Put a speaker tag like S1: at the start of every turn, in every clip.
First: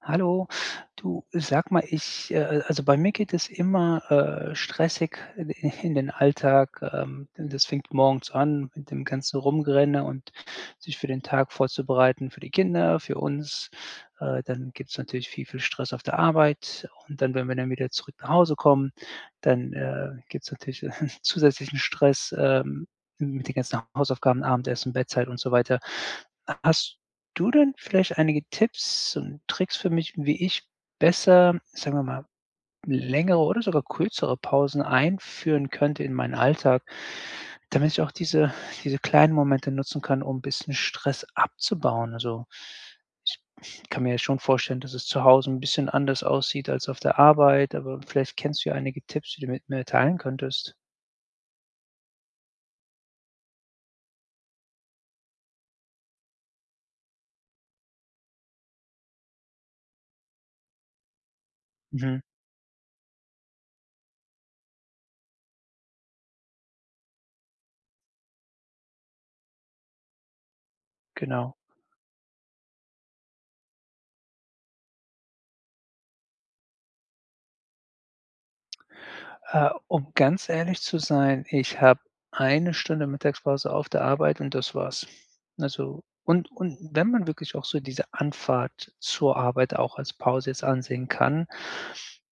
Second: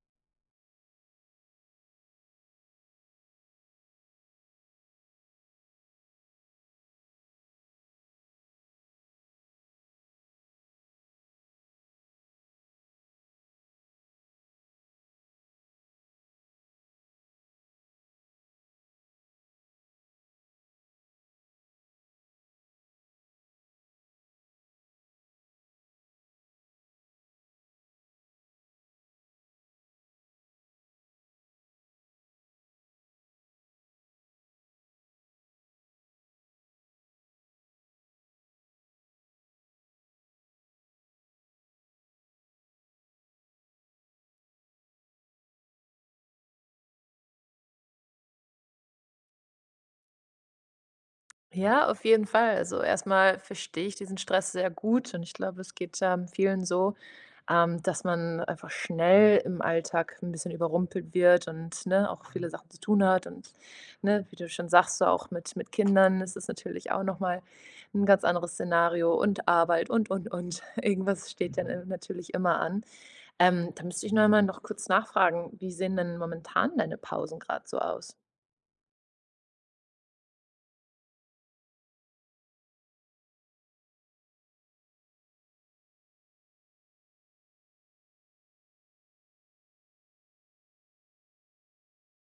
S1: Hallo, du sag mal, also bei mir geht es immer, stressig in den Alltag. Denn das fängt morgens an mit dem ganzen Rumrennen und sich für den Tag vorzubereiten, für die Kinder, für uns. Dann gibt es natürlich viel, viel Stress auf der Arbeit und dann, wenn wir dann wieder zurück nach Hause kommen, dann, gibt es natürlich zusätzlichen Stress, mit den ganzen Hausaufgaben, Abendessen, Bettzeit und so weiter. Hast du dann vielleicht einige Tipps und Tricks für mich, wie ich besser, sagen wir mal, längere oder sogar kürzere Pausen einführen könnte in meinen Alltag, damit ich auch diese kleinen Momente nutzen kann, um ein bisschen Stress abzubauen? Also, ich kann mir ja schon vorstellen, dass es zu Hause ein bisschen anders aussieht als auf der Arbeit, aber vielleicht kennst du ja einige Tipps, die du mit mir teilen könntest.
S2: Ja, auf jeden Fall. Also, erstmal verstehe ich diesen Stress sehr gut und ich glaube, es geht, vielen so, dass man einfach schnell im Alltag ein bisschen überrumpelt wird und, ne,
S1: Mhm,
S2: auch viele Sachen zu tun hat und, ne, wie du schon sagst, so auch mit Kindern ist es natürlich auch noch mal 'n ganz anderes Szenario und Arbeit und, und. Irgendwas
S1: genau.
S2: steht dann, natürlich immer an. Da müsste ich noch mal noch kurz nachfragen, wie sehen denn momentan deine Pausen gerade so aus?
S1: Um ganz ehrlich zu sein, ich habe eine Stunde Mittagspause auf der Arbeit und das war's. Also und wenn man wirklich auch so diese Anfahrt zur Arbeit auch als Pause jetzt ansehen kann,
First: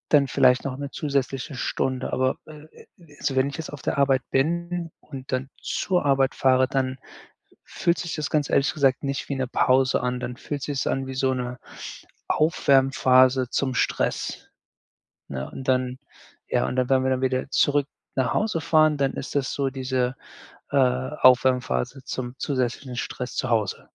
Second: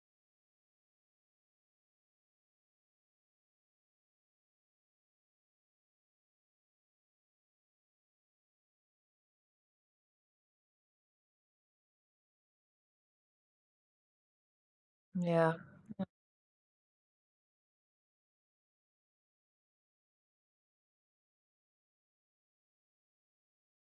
S1: dann vielleicht noch eine zusätzliche Stunde. Aber, also wenn ich jetzt auf der Arbeit bin und dann zur Arbeit fahre, dann fühlt sich das ganz ehrlich gesagt nicht wie eine Pause an. Dann fühlt sich es an wie so eine Aufwärmphase zum Stress. Ne,
S2: Ja.
S1: und dann, wenn wir dann wieder zurück nach Hause fahren, dann ist das so diese, Aufwärmphase zum zusätzlichen Stress zu Hause.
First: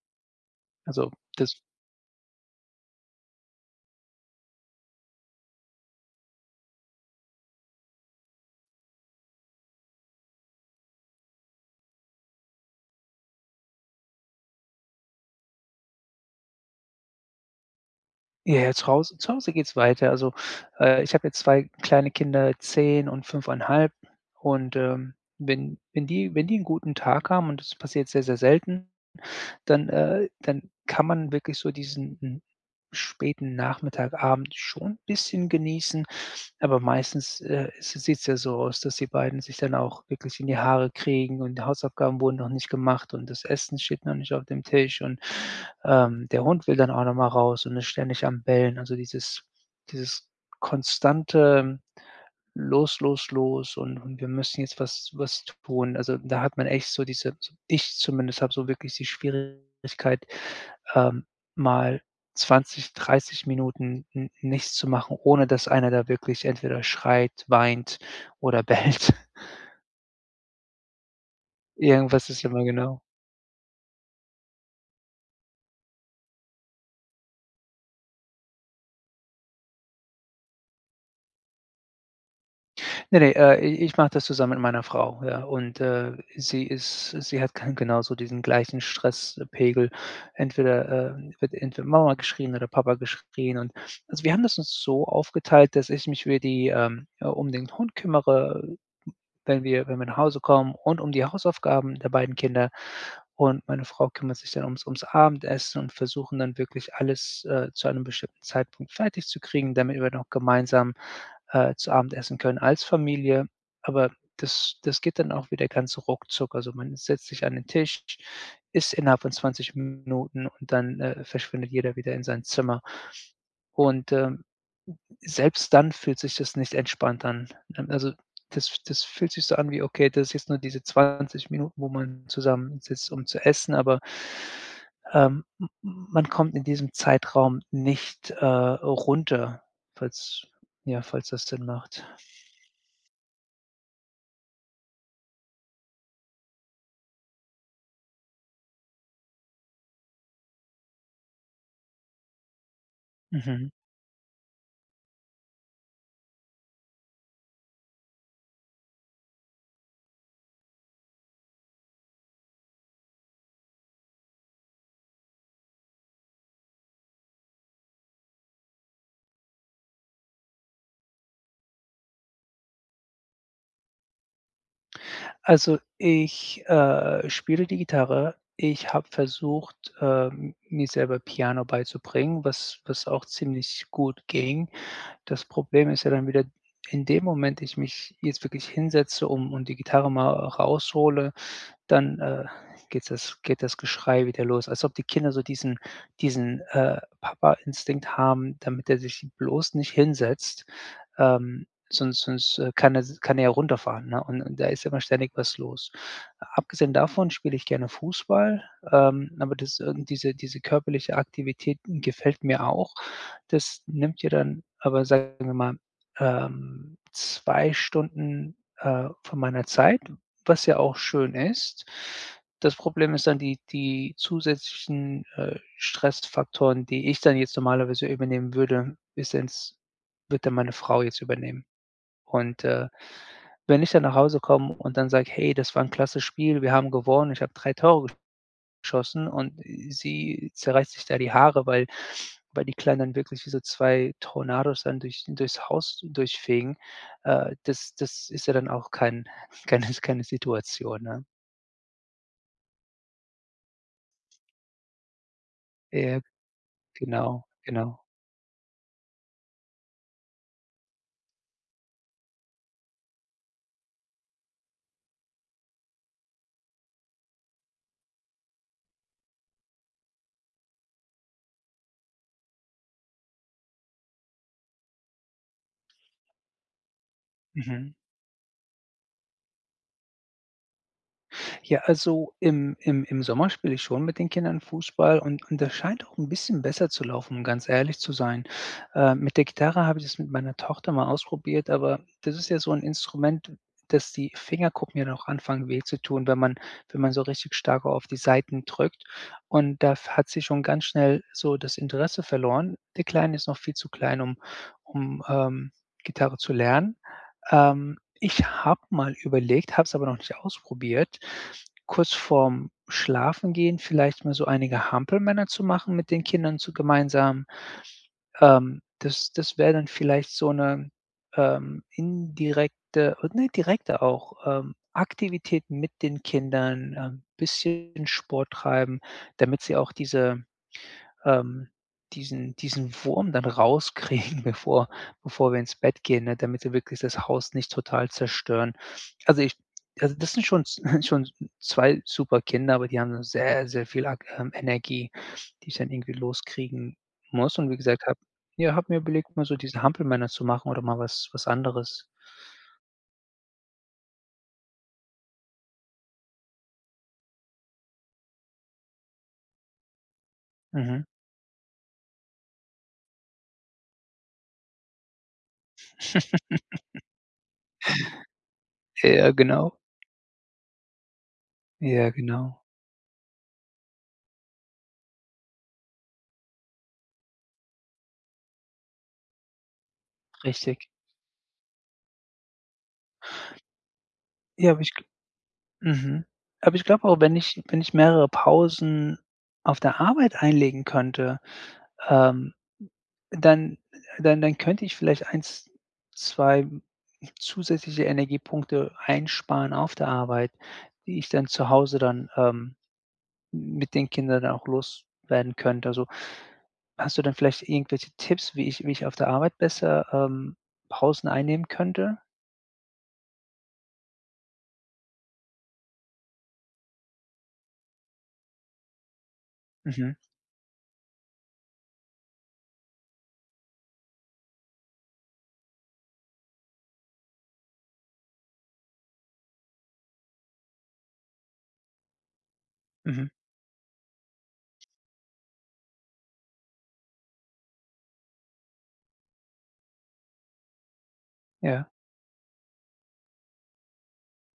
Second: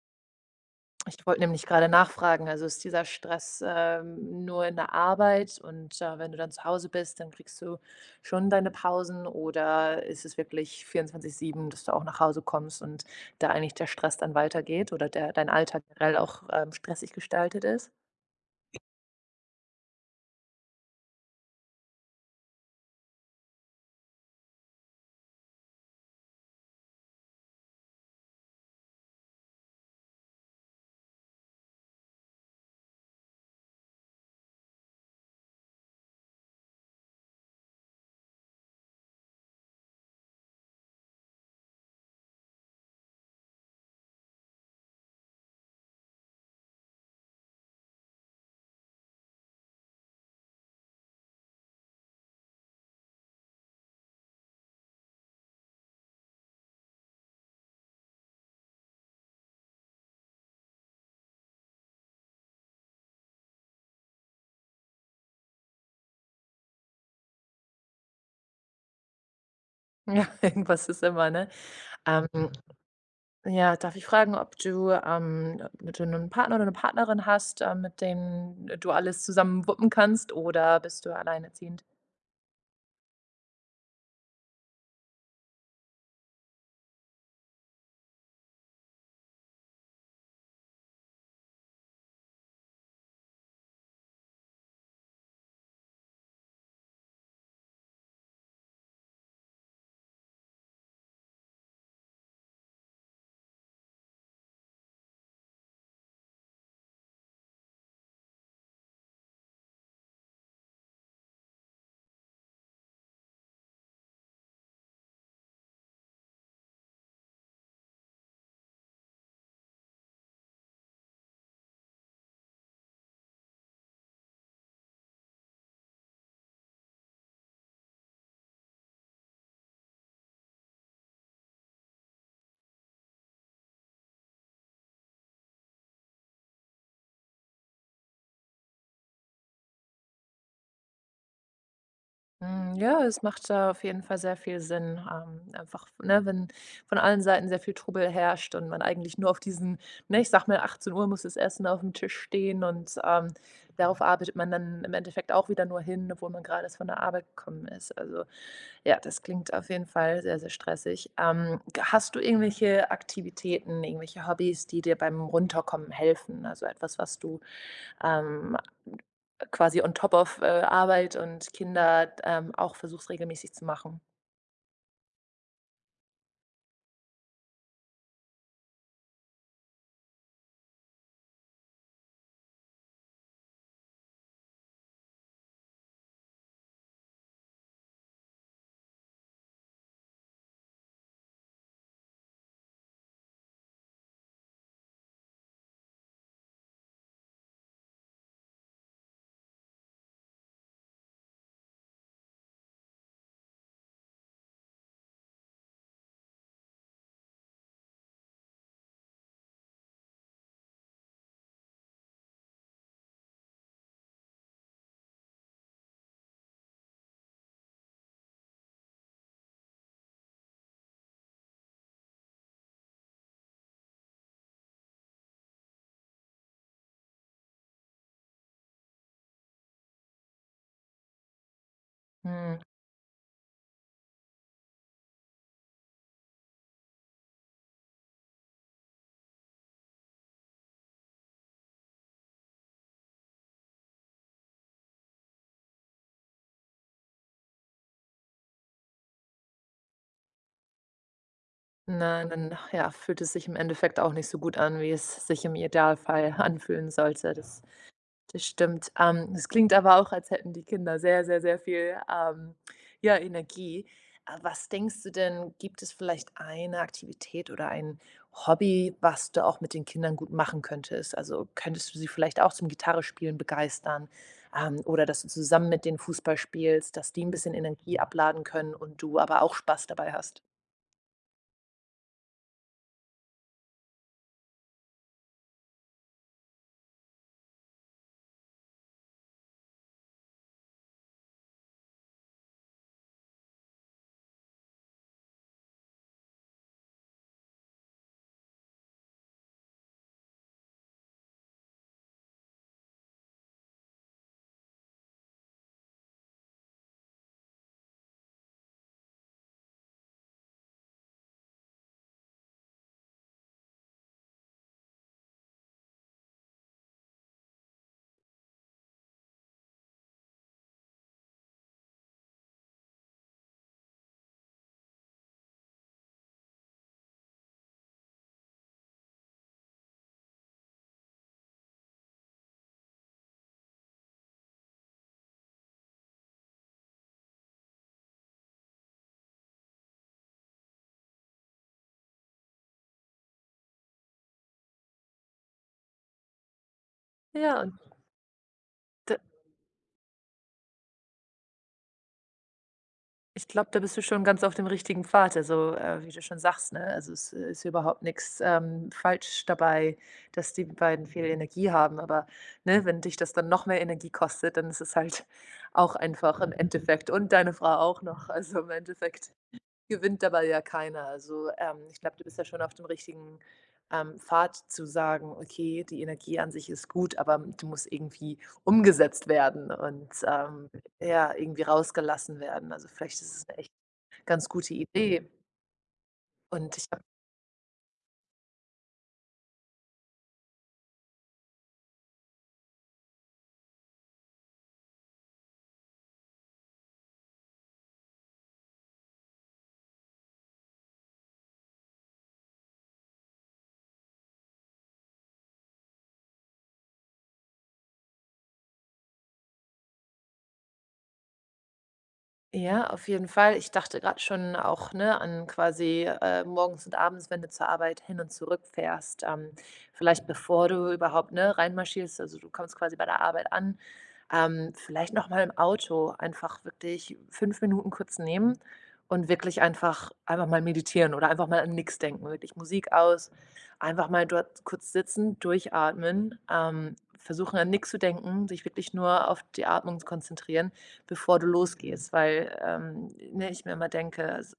S1: Also,
S2: Ich wollte
S1: das
S2: nämlich gerade nachfragen, also ist dieser Stress, nur in der Arbeit und, wenn du dann zu Hause bist, dann kriegst du schon deine Pausen oder ist es wirklich 24/7, dass du auch nach Hause kommst und da eigentlich der Stress dann weitergeht oder der dein Alltag generell auch, stressig gestaltet ist?
S1: ja, ja, zu Hause geht's weiter. Also, ich habe jetzt 2 kleine Kinder, 10 und 5,5, und, wenn die einen guten Tag haben und das passiert sehr, sehr selten, dann dann kann man wirklich so diesen späten Nachmittag, Abend schon ein bisschen genießen, aber meistens, s sieht's ja so aus, dass die beiden sich dann auch wirklich in die Haare kriegen und die Hausaufgaben wurden noch nicht gemacht und das Essen steht noch nicht auf dem Tisch und, der Hund will dann auch noch mal raus und ist ständig am Bellen. Also, dieses konstante los, los, los und wir müssen jetzt was tun. Also, da hat man echt so diese so ich zumindest habe so wirklich die Schwierigkeit, ähm, mal 20, 30 Minuten n nichts zu machen, ohne dass einer da wirklich entweder schreit, weint oder bellt.
S2: Ja, irgendwas ist immer, ne? Ähm,
S1: Irgendwas ist immer, genau.
S2: ja, darf ich fragen, ob du 'nen Partner oder eine Partnerin hast, mit denen du alles zusammen wuppen kannst oder bist du alleinerziehend?
S1: Ne, ne, i ich mache das zusammen mit meiner Frau, ja. Und, sie hat genauso diesen gleichen Stresspegel. Entweder, wird entweder Mama geschrien oder Papa geschrien. Und also, wir haben das uns so aufgeteilt, dass ich mich um den Hund kümmere, wenn wir nach Hause kommen, und um die Hausaufgaben der beiden Kinder. Und meine Frau kümmert sich dann ums Abendessen, und versuchen dann wirklich alles, zu einem bestimmten Zeitpunkt fertig zu kriegen, damit wir noch gemeinsam zu Abend essen können als Familie. Aber das geht dann auch wieder ganz ruckzuck. Also, man setzt sich an den Tisch, isst innerhalb von 20 Minuten und dann, verschwindet jeder wieder in sein Zimmer. Und, selbst dann fühlt sich das nicht entspannt an. Also, das fühlt sich so an wie: „Okay, das ist jetzt nur diese 20 Minuten, wo man zusammen sitzt, um zu essen", aber, m man kommt in diesem Zeitraum nicht, runter, falls ja, falls das Sinn macht.
S2: Ja, es macht, auf jeden Fall sehr viel Sinn, einfach, ne, wenn von allen Seiten sehr viel Trubel herrscht und man eigentlich nur auf diesen, ne, ich sag mal, 18 Uhr muss das Essen auf dem Tisch stehen, und,
S1: Mhm.
S2: darauf arbeitet man dann im Endeffekt auch wieder nur hin, obwohl man gerade erst von der Arbeit gekommen ist. Also, ja, das klingt auf jeden Fall sehr, sehr stressig. Hast du irgendwelche Aktivitäten, irgendwelche Hobbys, die dir beim Runterkommen helfen? Also etwas, was du ähm, quasi on top of Arbeit und Kinder auch versuchst regelmäßig zu machen?
S1: Also, ich, spiele die Gitarre. Ich habe versucht, mir selber Piano beizubringen, was auch ziemlich gut ging. Das Problem ist ja dann wieder in dem Moment, ich mich jetzt wirklich hinsetze, um und die Gitarre mal raushole, dann geht das Geschrei wieder los, als ob die Kinder so Papa-Instinkt haben, damit er sich bloß nicht hinsetzt, kann er ja runterfahren, ne? Und da ist immer ständig was los. Abgesehen davon spiele ich gerne Fußball, aber das irgend diese diese körperliche Aktivität gefällt mir auch. Das nimmt dir dann aber, sagen wir mal, 2 Stunden, von meiner Zeit, was ja auch schön ist. Das Problem ist dann die zusätzlichen, Stressfaktoren, die ich dann jetzt normalerweise übernehmen würde, ist ins wird dann meine Frau jetzt übernehmen.
S2: Hm.
S1: Und, wenn ich dann nach Hause komme und dann sage: „Hey, das war ein klasse Spiel, wir haben gewonnen, ich habe 3 Tore geschossen", und sie zerreißt sich da die Haare, weil die Kleinen dann wirklich wie so 2 Tornados dann durchs Haus durchfegen. Das ist ja dann auch kein keine Situation, ne?
S2: Nein, dann ja, fühlt es sich im Endeffekt auch nicht so gut an, wie es sich im
S1: Ja,
S2: Idealfall anfühlen sollte.
S1: genau,
S2: Das
S1: genau.
S2: Das stimmt. Es klingt aber auch, als hätten die Kinder sehr, sehr, sehr viel, ja, Energie. Was denkst du denn, gibt es vielleicht eine Aktivität oder ein Hobby, was du auch mit den Kindern gut machen könntest? Also, könntest du sie vielleicht auch zum Gitarrespielen begeistern, oder dass du zusammen mit denen Fußball spielst, dass die ein bisschen
S1: Mhm.
S2: Energie abladen können und du aber auch Spaß dabei hast?
S1: Ja, also im Sommer spiele ich schon mit den Kindern Fußball, und das scheint auch ein bisschen besser zu laufen, um ganz ehrlich zu sein. Mit der Gitarre habe ich das mit meiner Tochter mal ausprobiert, aber das ist ja so ein Instrument, dass die Fingerkuppen ja noch anfangen weh zu tun, wenn man so richtig stark auf die Saiten drückt. Und da f hat sie schon ganz schnell so das Interesse verloren. Die Kleine ist noch viel zu klein, um um, ähm, Gitarre zu lernen. Ich habe mal überlegt, habe es aber noch nicht ausprobiert, kurz vorm Schlafengehen vielleicht mal so einige Hampelmänner zu machen mit den Kindern zu gemeinsam. Das wäre dann vielleicht so 'ne, indirekte und, ne, direkte auch, Aktivität mit den Kindern, bisschen Sport treiben, damit sie auch ähm, diesen Wurm dann rauskriegen, bevor wir ins Bett gehen, ne, damit wir wirklich das Haus nicht total zerstören. Also, ich also, das sind schon schon 2 super Kinder, aber die haben dann sehr, sehr viel ak Energie, die ich dann irgendwie loskriegen muss.
S2: Ja,
S1: Und wie gesagt, habe mir überlegt, mal so diese Hampelmänner zu machen oder mal was anderes.
S2: ich glaube, da bist du schon ganz auf dem richtigen Pfad. Also, wie du schon sagst, ne? Also es ist überhaupt nichts falsch dabei, dass die
S1: Mhm.
S2: beiden viel Energie haben. Aber, ne, wenn dich das dann noch mehr Energie kostet, dann ist es halt auch einfach im Endeffekt, und deine Frau auch noch. Also im
S1: Ja,
S2: Endeffekt
S1: genau.
S2: gewinnt dabei ja keiner. Also, ich
S1: Ja,
S2: glaube, du bist ja schon
S1: genau.
S2: auf dem richtigen, Pfad zu sagen: „Okay, die Energie an sich ist gut, aber die muss irgendwie umgesetzt werden und,
S1: Richtig.
S2: ja, irgendwie rausgelassen werden.“ Also, vielleicht ist es eine echt ganz
S1: Ja,
S2: gute
S1: habe ich.
S2: Idee.
S1: Mhm. Aber
S2: Und
S1: ich
S2: ich habe.
S1: glaube auch, wenn ich mehrere Pausen auf der Arbeit einlegen könnte, ähm, dann dann könnte ich vielleicht eins, 2 zusätzliche Energiepunkte einsparen auf der Arbeit, die ich dann zu Hause dann, mit den Kindern dann auch loswerden könnte. Also, hast du dann vielleicht irgendwelche Tipps, wie ich auf der Arbeit besser, Pausen einnehmen könnte?
S2: Ja, auf jeden Fall. Ich dachte gerade schon auch, ne, an quasi, morgens und abends, wenn du zur Arbeit hin und zurück fährst,
S1: Mhm,
S2: vielleicht bevor du überhaupt, ne, reinmarschierst, also du kommst quasi bei der Arbeit an, vielleicht noch mal im Auto einfach wirklich 5 Minuten kurz nehmen und wirklich einfach mal meditieren oder einfach mal an nichts denken, wirklich Musik
S1: mhm,
S2: aus, einfach mal dort kurz sitzen, durchatmen, versuchen, an nichts zu denken, sich wirklich nur auf die Atmung zu konzentrieren, bevor du
S1: ja,
S2: losgehst, weil, ne, ich mir immer denke, s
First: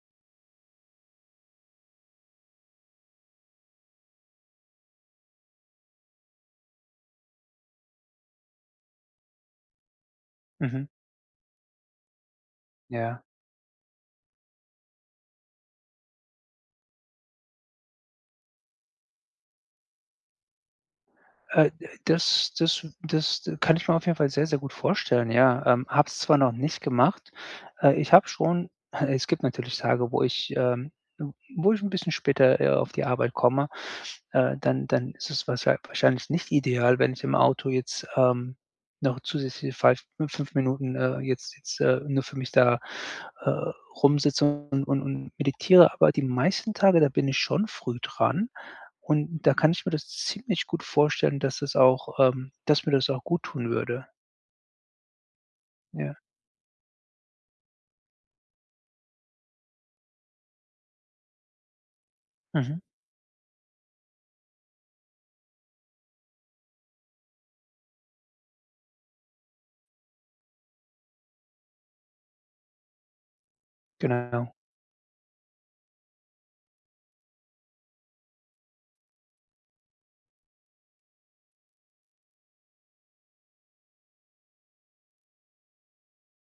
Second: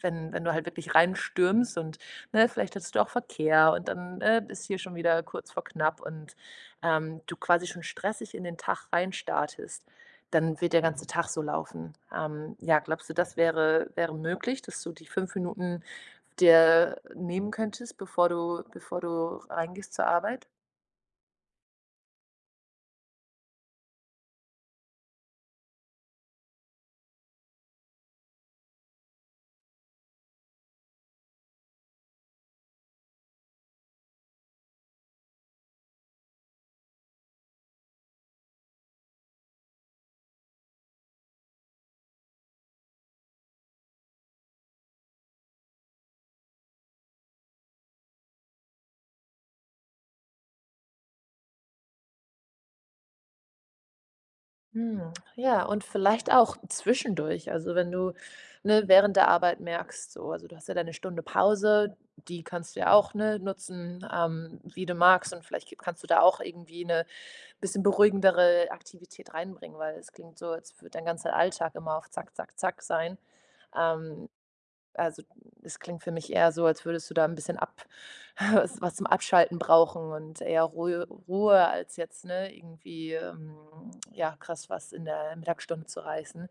S2: wenn wenn du halt wirklich reinstürmst und, ne, vielleicht hast du auch Verkehr und dann, ist hier schon wieder kurz vor knapp und, du quasi schon stressig in den Tag reinstartest, dann wird der
S1: mhm,
S2: ganze Tag so laufen. Ja, glaubst du,
S1: ja.
S2: das wäre möglich, dass du die 5 Minuten dir nehmen könntest, bevor du reingehst zur Arbeit?
S1: Äh, das kann ich mir auf jeden Fall sehr, sehr gut vorstellen, ja. Habe es zwar noch nicht gemacht. Ich habe schon Es gibt natürlich Tage, wo ich 'n bisschen später, auf die Arbeit komme. Dann ist es wahrscheinlich nicht ideal, wenn ich im Auto jetzt, noch zusätzliche falsch 5 Minuten, nur für mich da, äh, rumsitze und meditiere. Aber die meisten Tage, da bin ich schon früh dran. Und da kann ich mir das ziemlich gut vorstellen, dass mir das auch gut tun würde.
S2: Ja, und
S1: Ja.
S2: vielleicht auch zwischendurch. Also, wenn du, ne, während der Arbeit merkst, so, also du hast ja deine Stunde Pause, die kannst
S1: Mhm.
S2: du ja auch, ne, nutzen, wie du magst. Und vielleicht kannst du da auch irgendwie eine bisschen beruhigendere Aktivität reinbringen, weil es klingt so, als würde dein ganzer Alltag immer auf Zack, Zack, Zack sein. Ähm,
S1: Genau.
S2: also, es klingt für mich eher so, als würdest du da ein bisschen ab was zum Abschalten brauchen und eher Ruhe Ruhe als jetzt, ne, irgendwie, ja, krass was in der Mittagsstunde zu reißen.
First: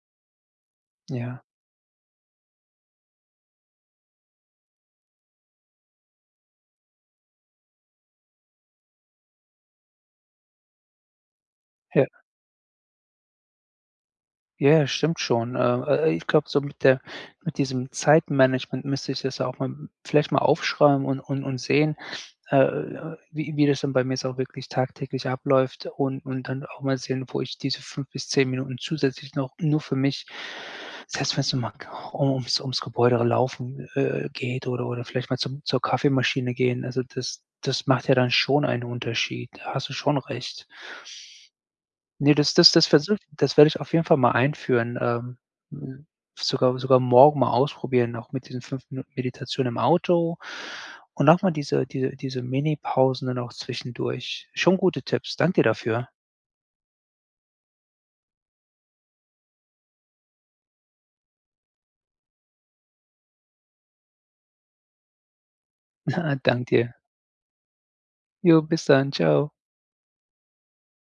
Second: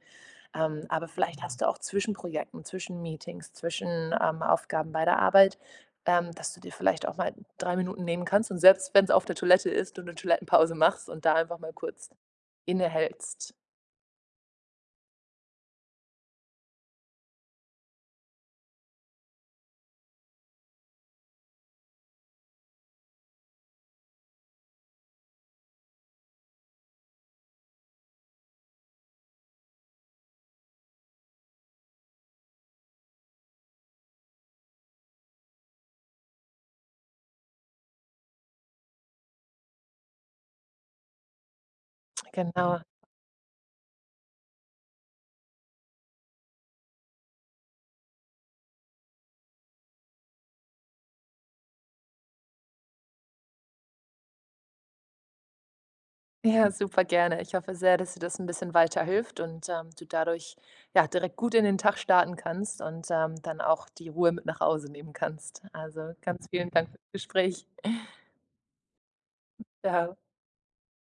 S2: Aber vielleicht
S1: Ja.
S2: hast du auch zwischen Projekten, zwischen Meetings, zwischen, Aufgaben bei der Arbeit, dass du dir vielleicht auch mal 3 Minuten nehmen kannst und selbst wenn es auf der Toilette ist, du eine Toilettenpause machst und da einfach mal
S1: Ja.
S2: kurz innehältst.
S1: Ja, ja, stimmt schon. Ich glaube, so mit diesem Zeitmanagement müsste ich das auch mal vielleicht mal aufschreiben und sehen, wie das dann bei mir jetzt auch wirklich tagtäglich abläuft, und dann auch mal sehen, wo ich diese 5 bis 10 Minuten zusätzlich noch nur für mich, selbst wenn's nur mal um ums ums Gebäude laufen, geht, oder vielleicht mal zum zur Kaffeemaschine gehen. Also, das macht ja dann schon einen Unterschied. Da hast du schon recht. Ne,
S2: Genau.
S1: das werde ich auf jeden Fall mal einführen, hm, sogar morgen mal ausprobieren, auch mit diesen 5 Minuten Meditation im Auto und auch mal diese Minipausen dann auch zwischendurch. Schon gute Tipps. Danke dir dafür.
S2: Ja, super gerne. Ich hoffe sehr, dass dir das ein bisschen weiterhilft und, du dadurch, ja, direkt gut in den Tag starten kannst und, dann auch die Ruhe mit nach Hause nehmen kannst. Also, ganz
S1: Danke
S2: vielen
S1: dir.
S2: Dank fürs Gespräch.
S1: Jo, bis dann. Tschau.
S2: Ciao.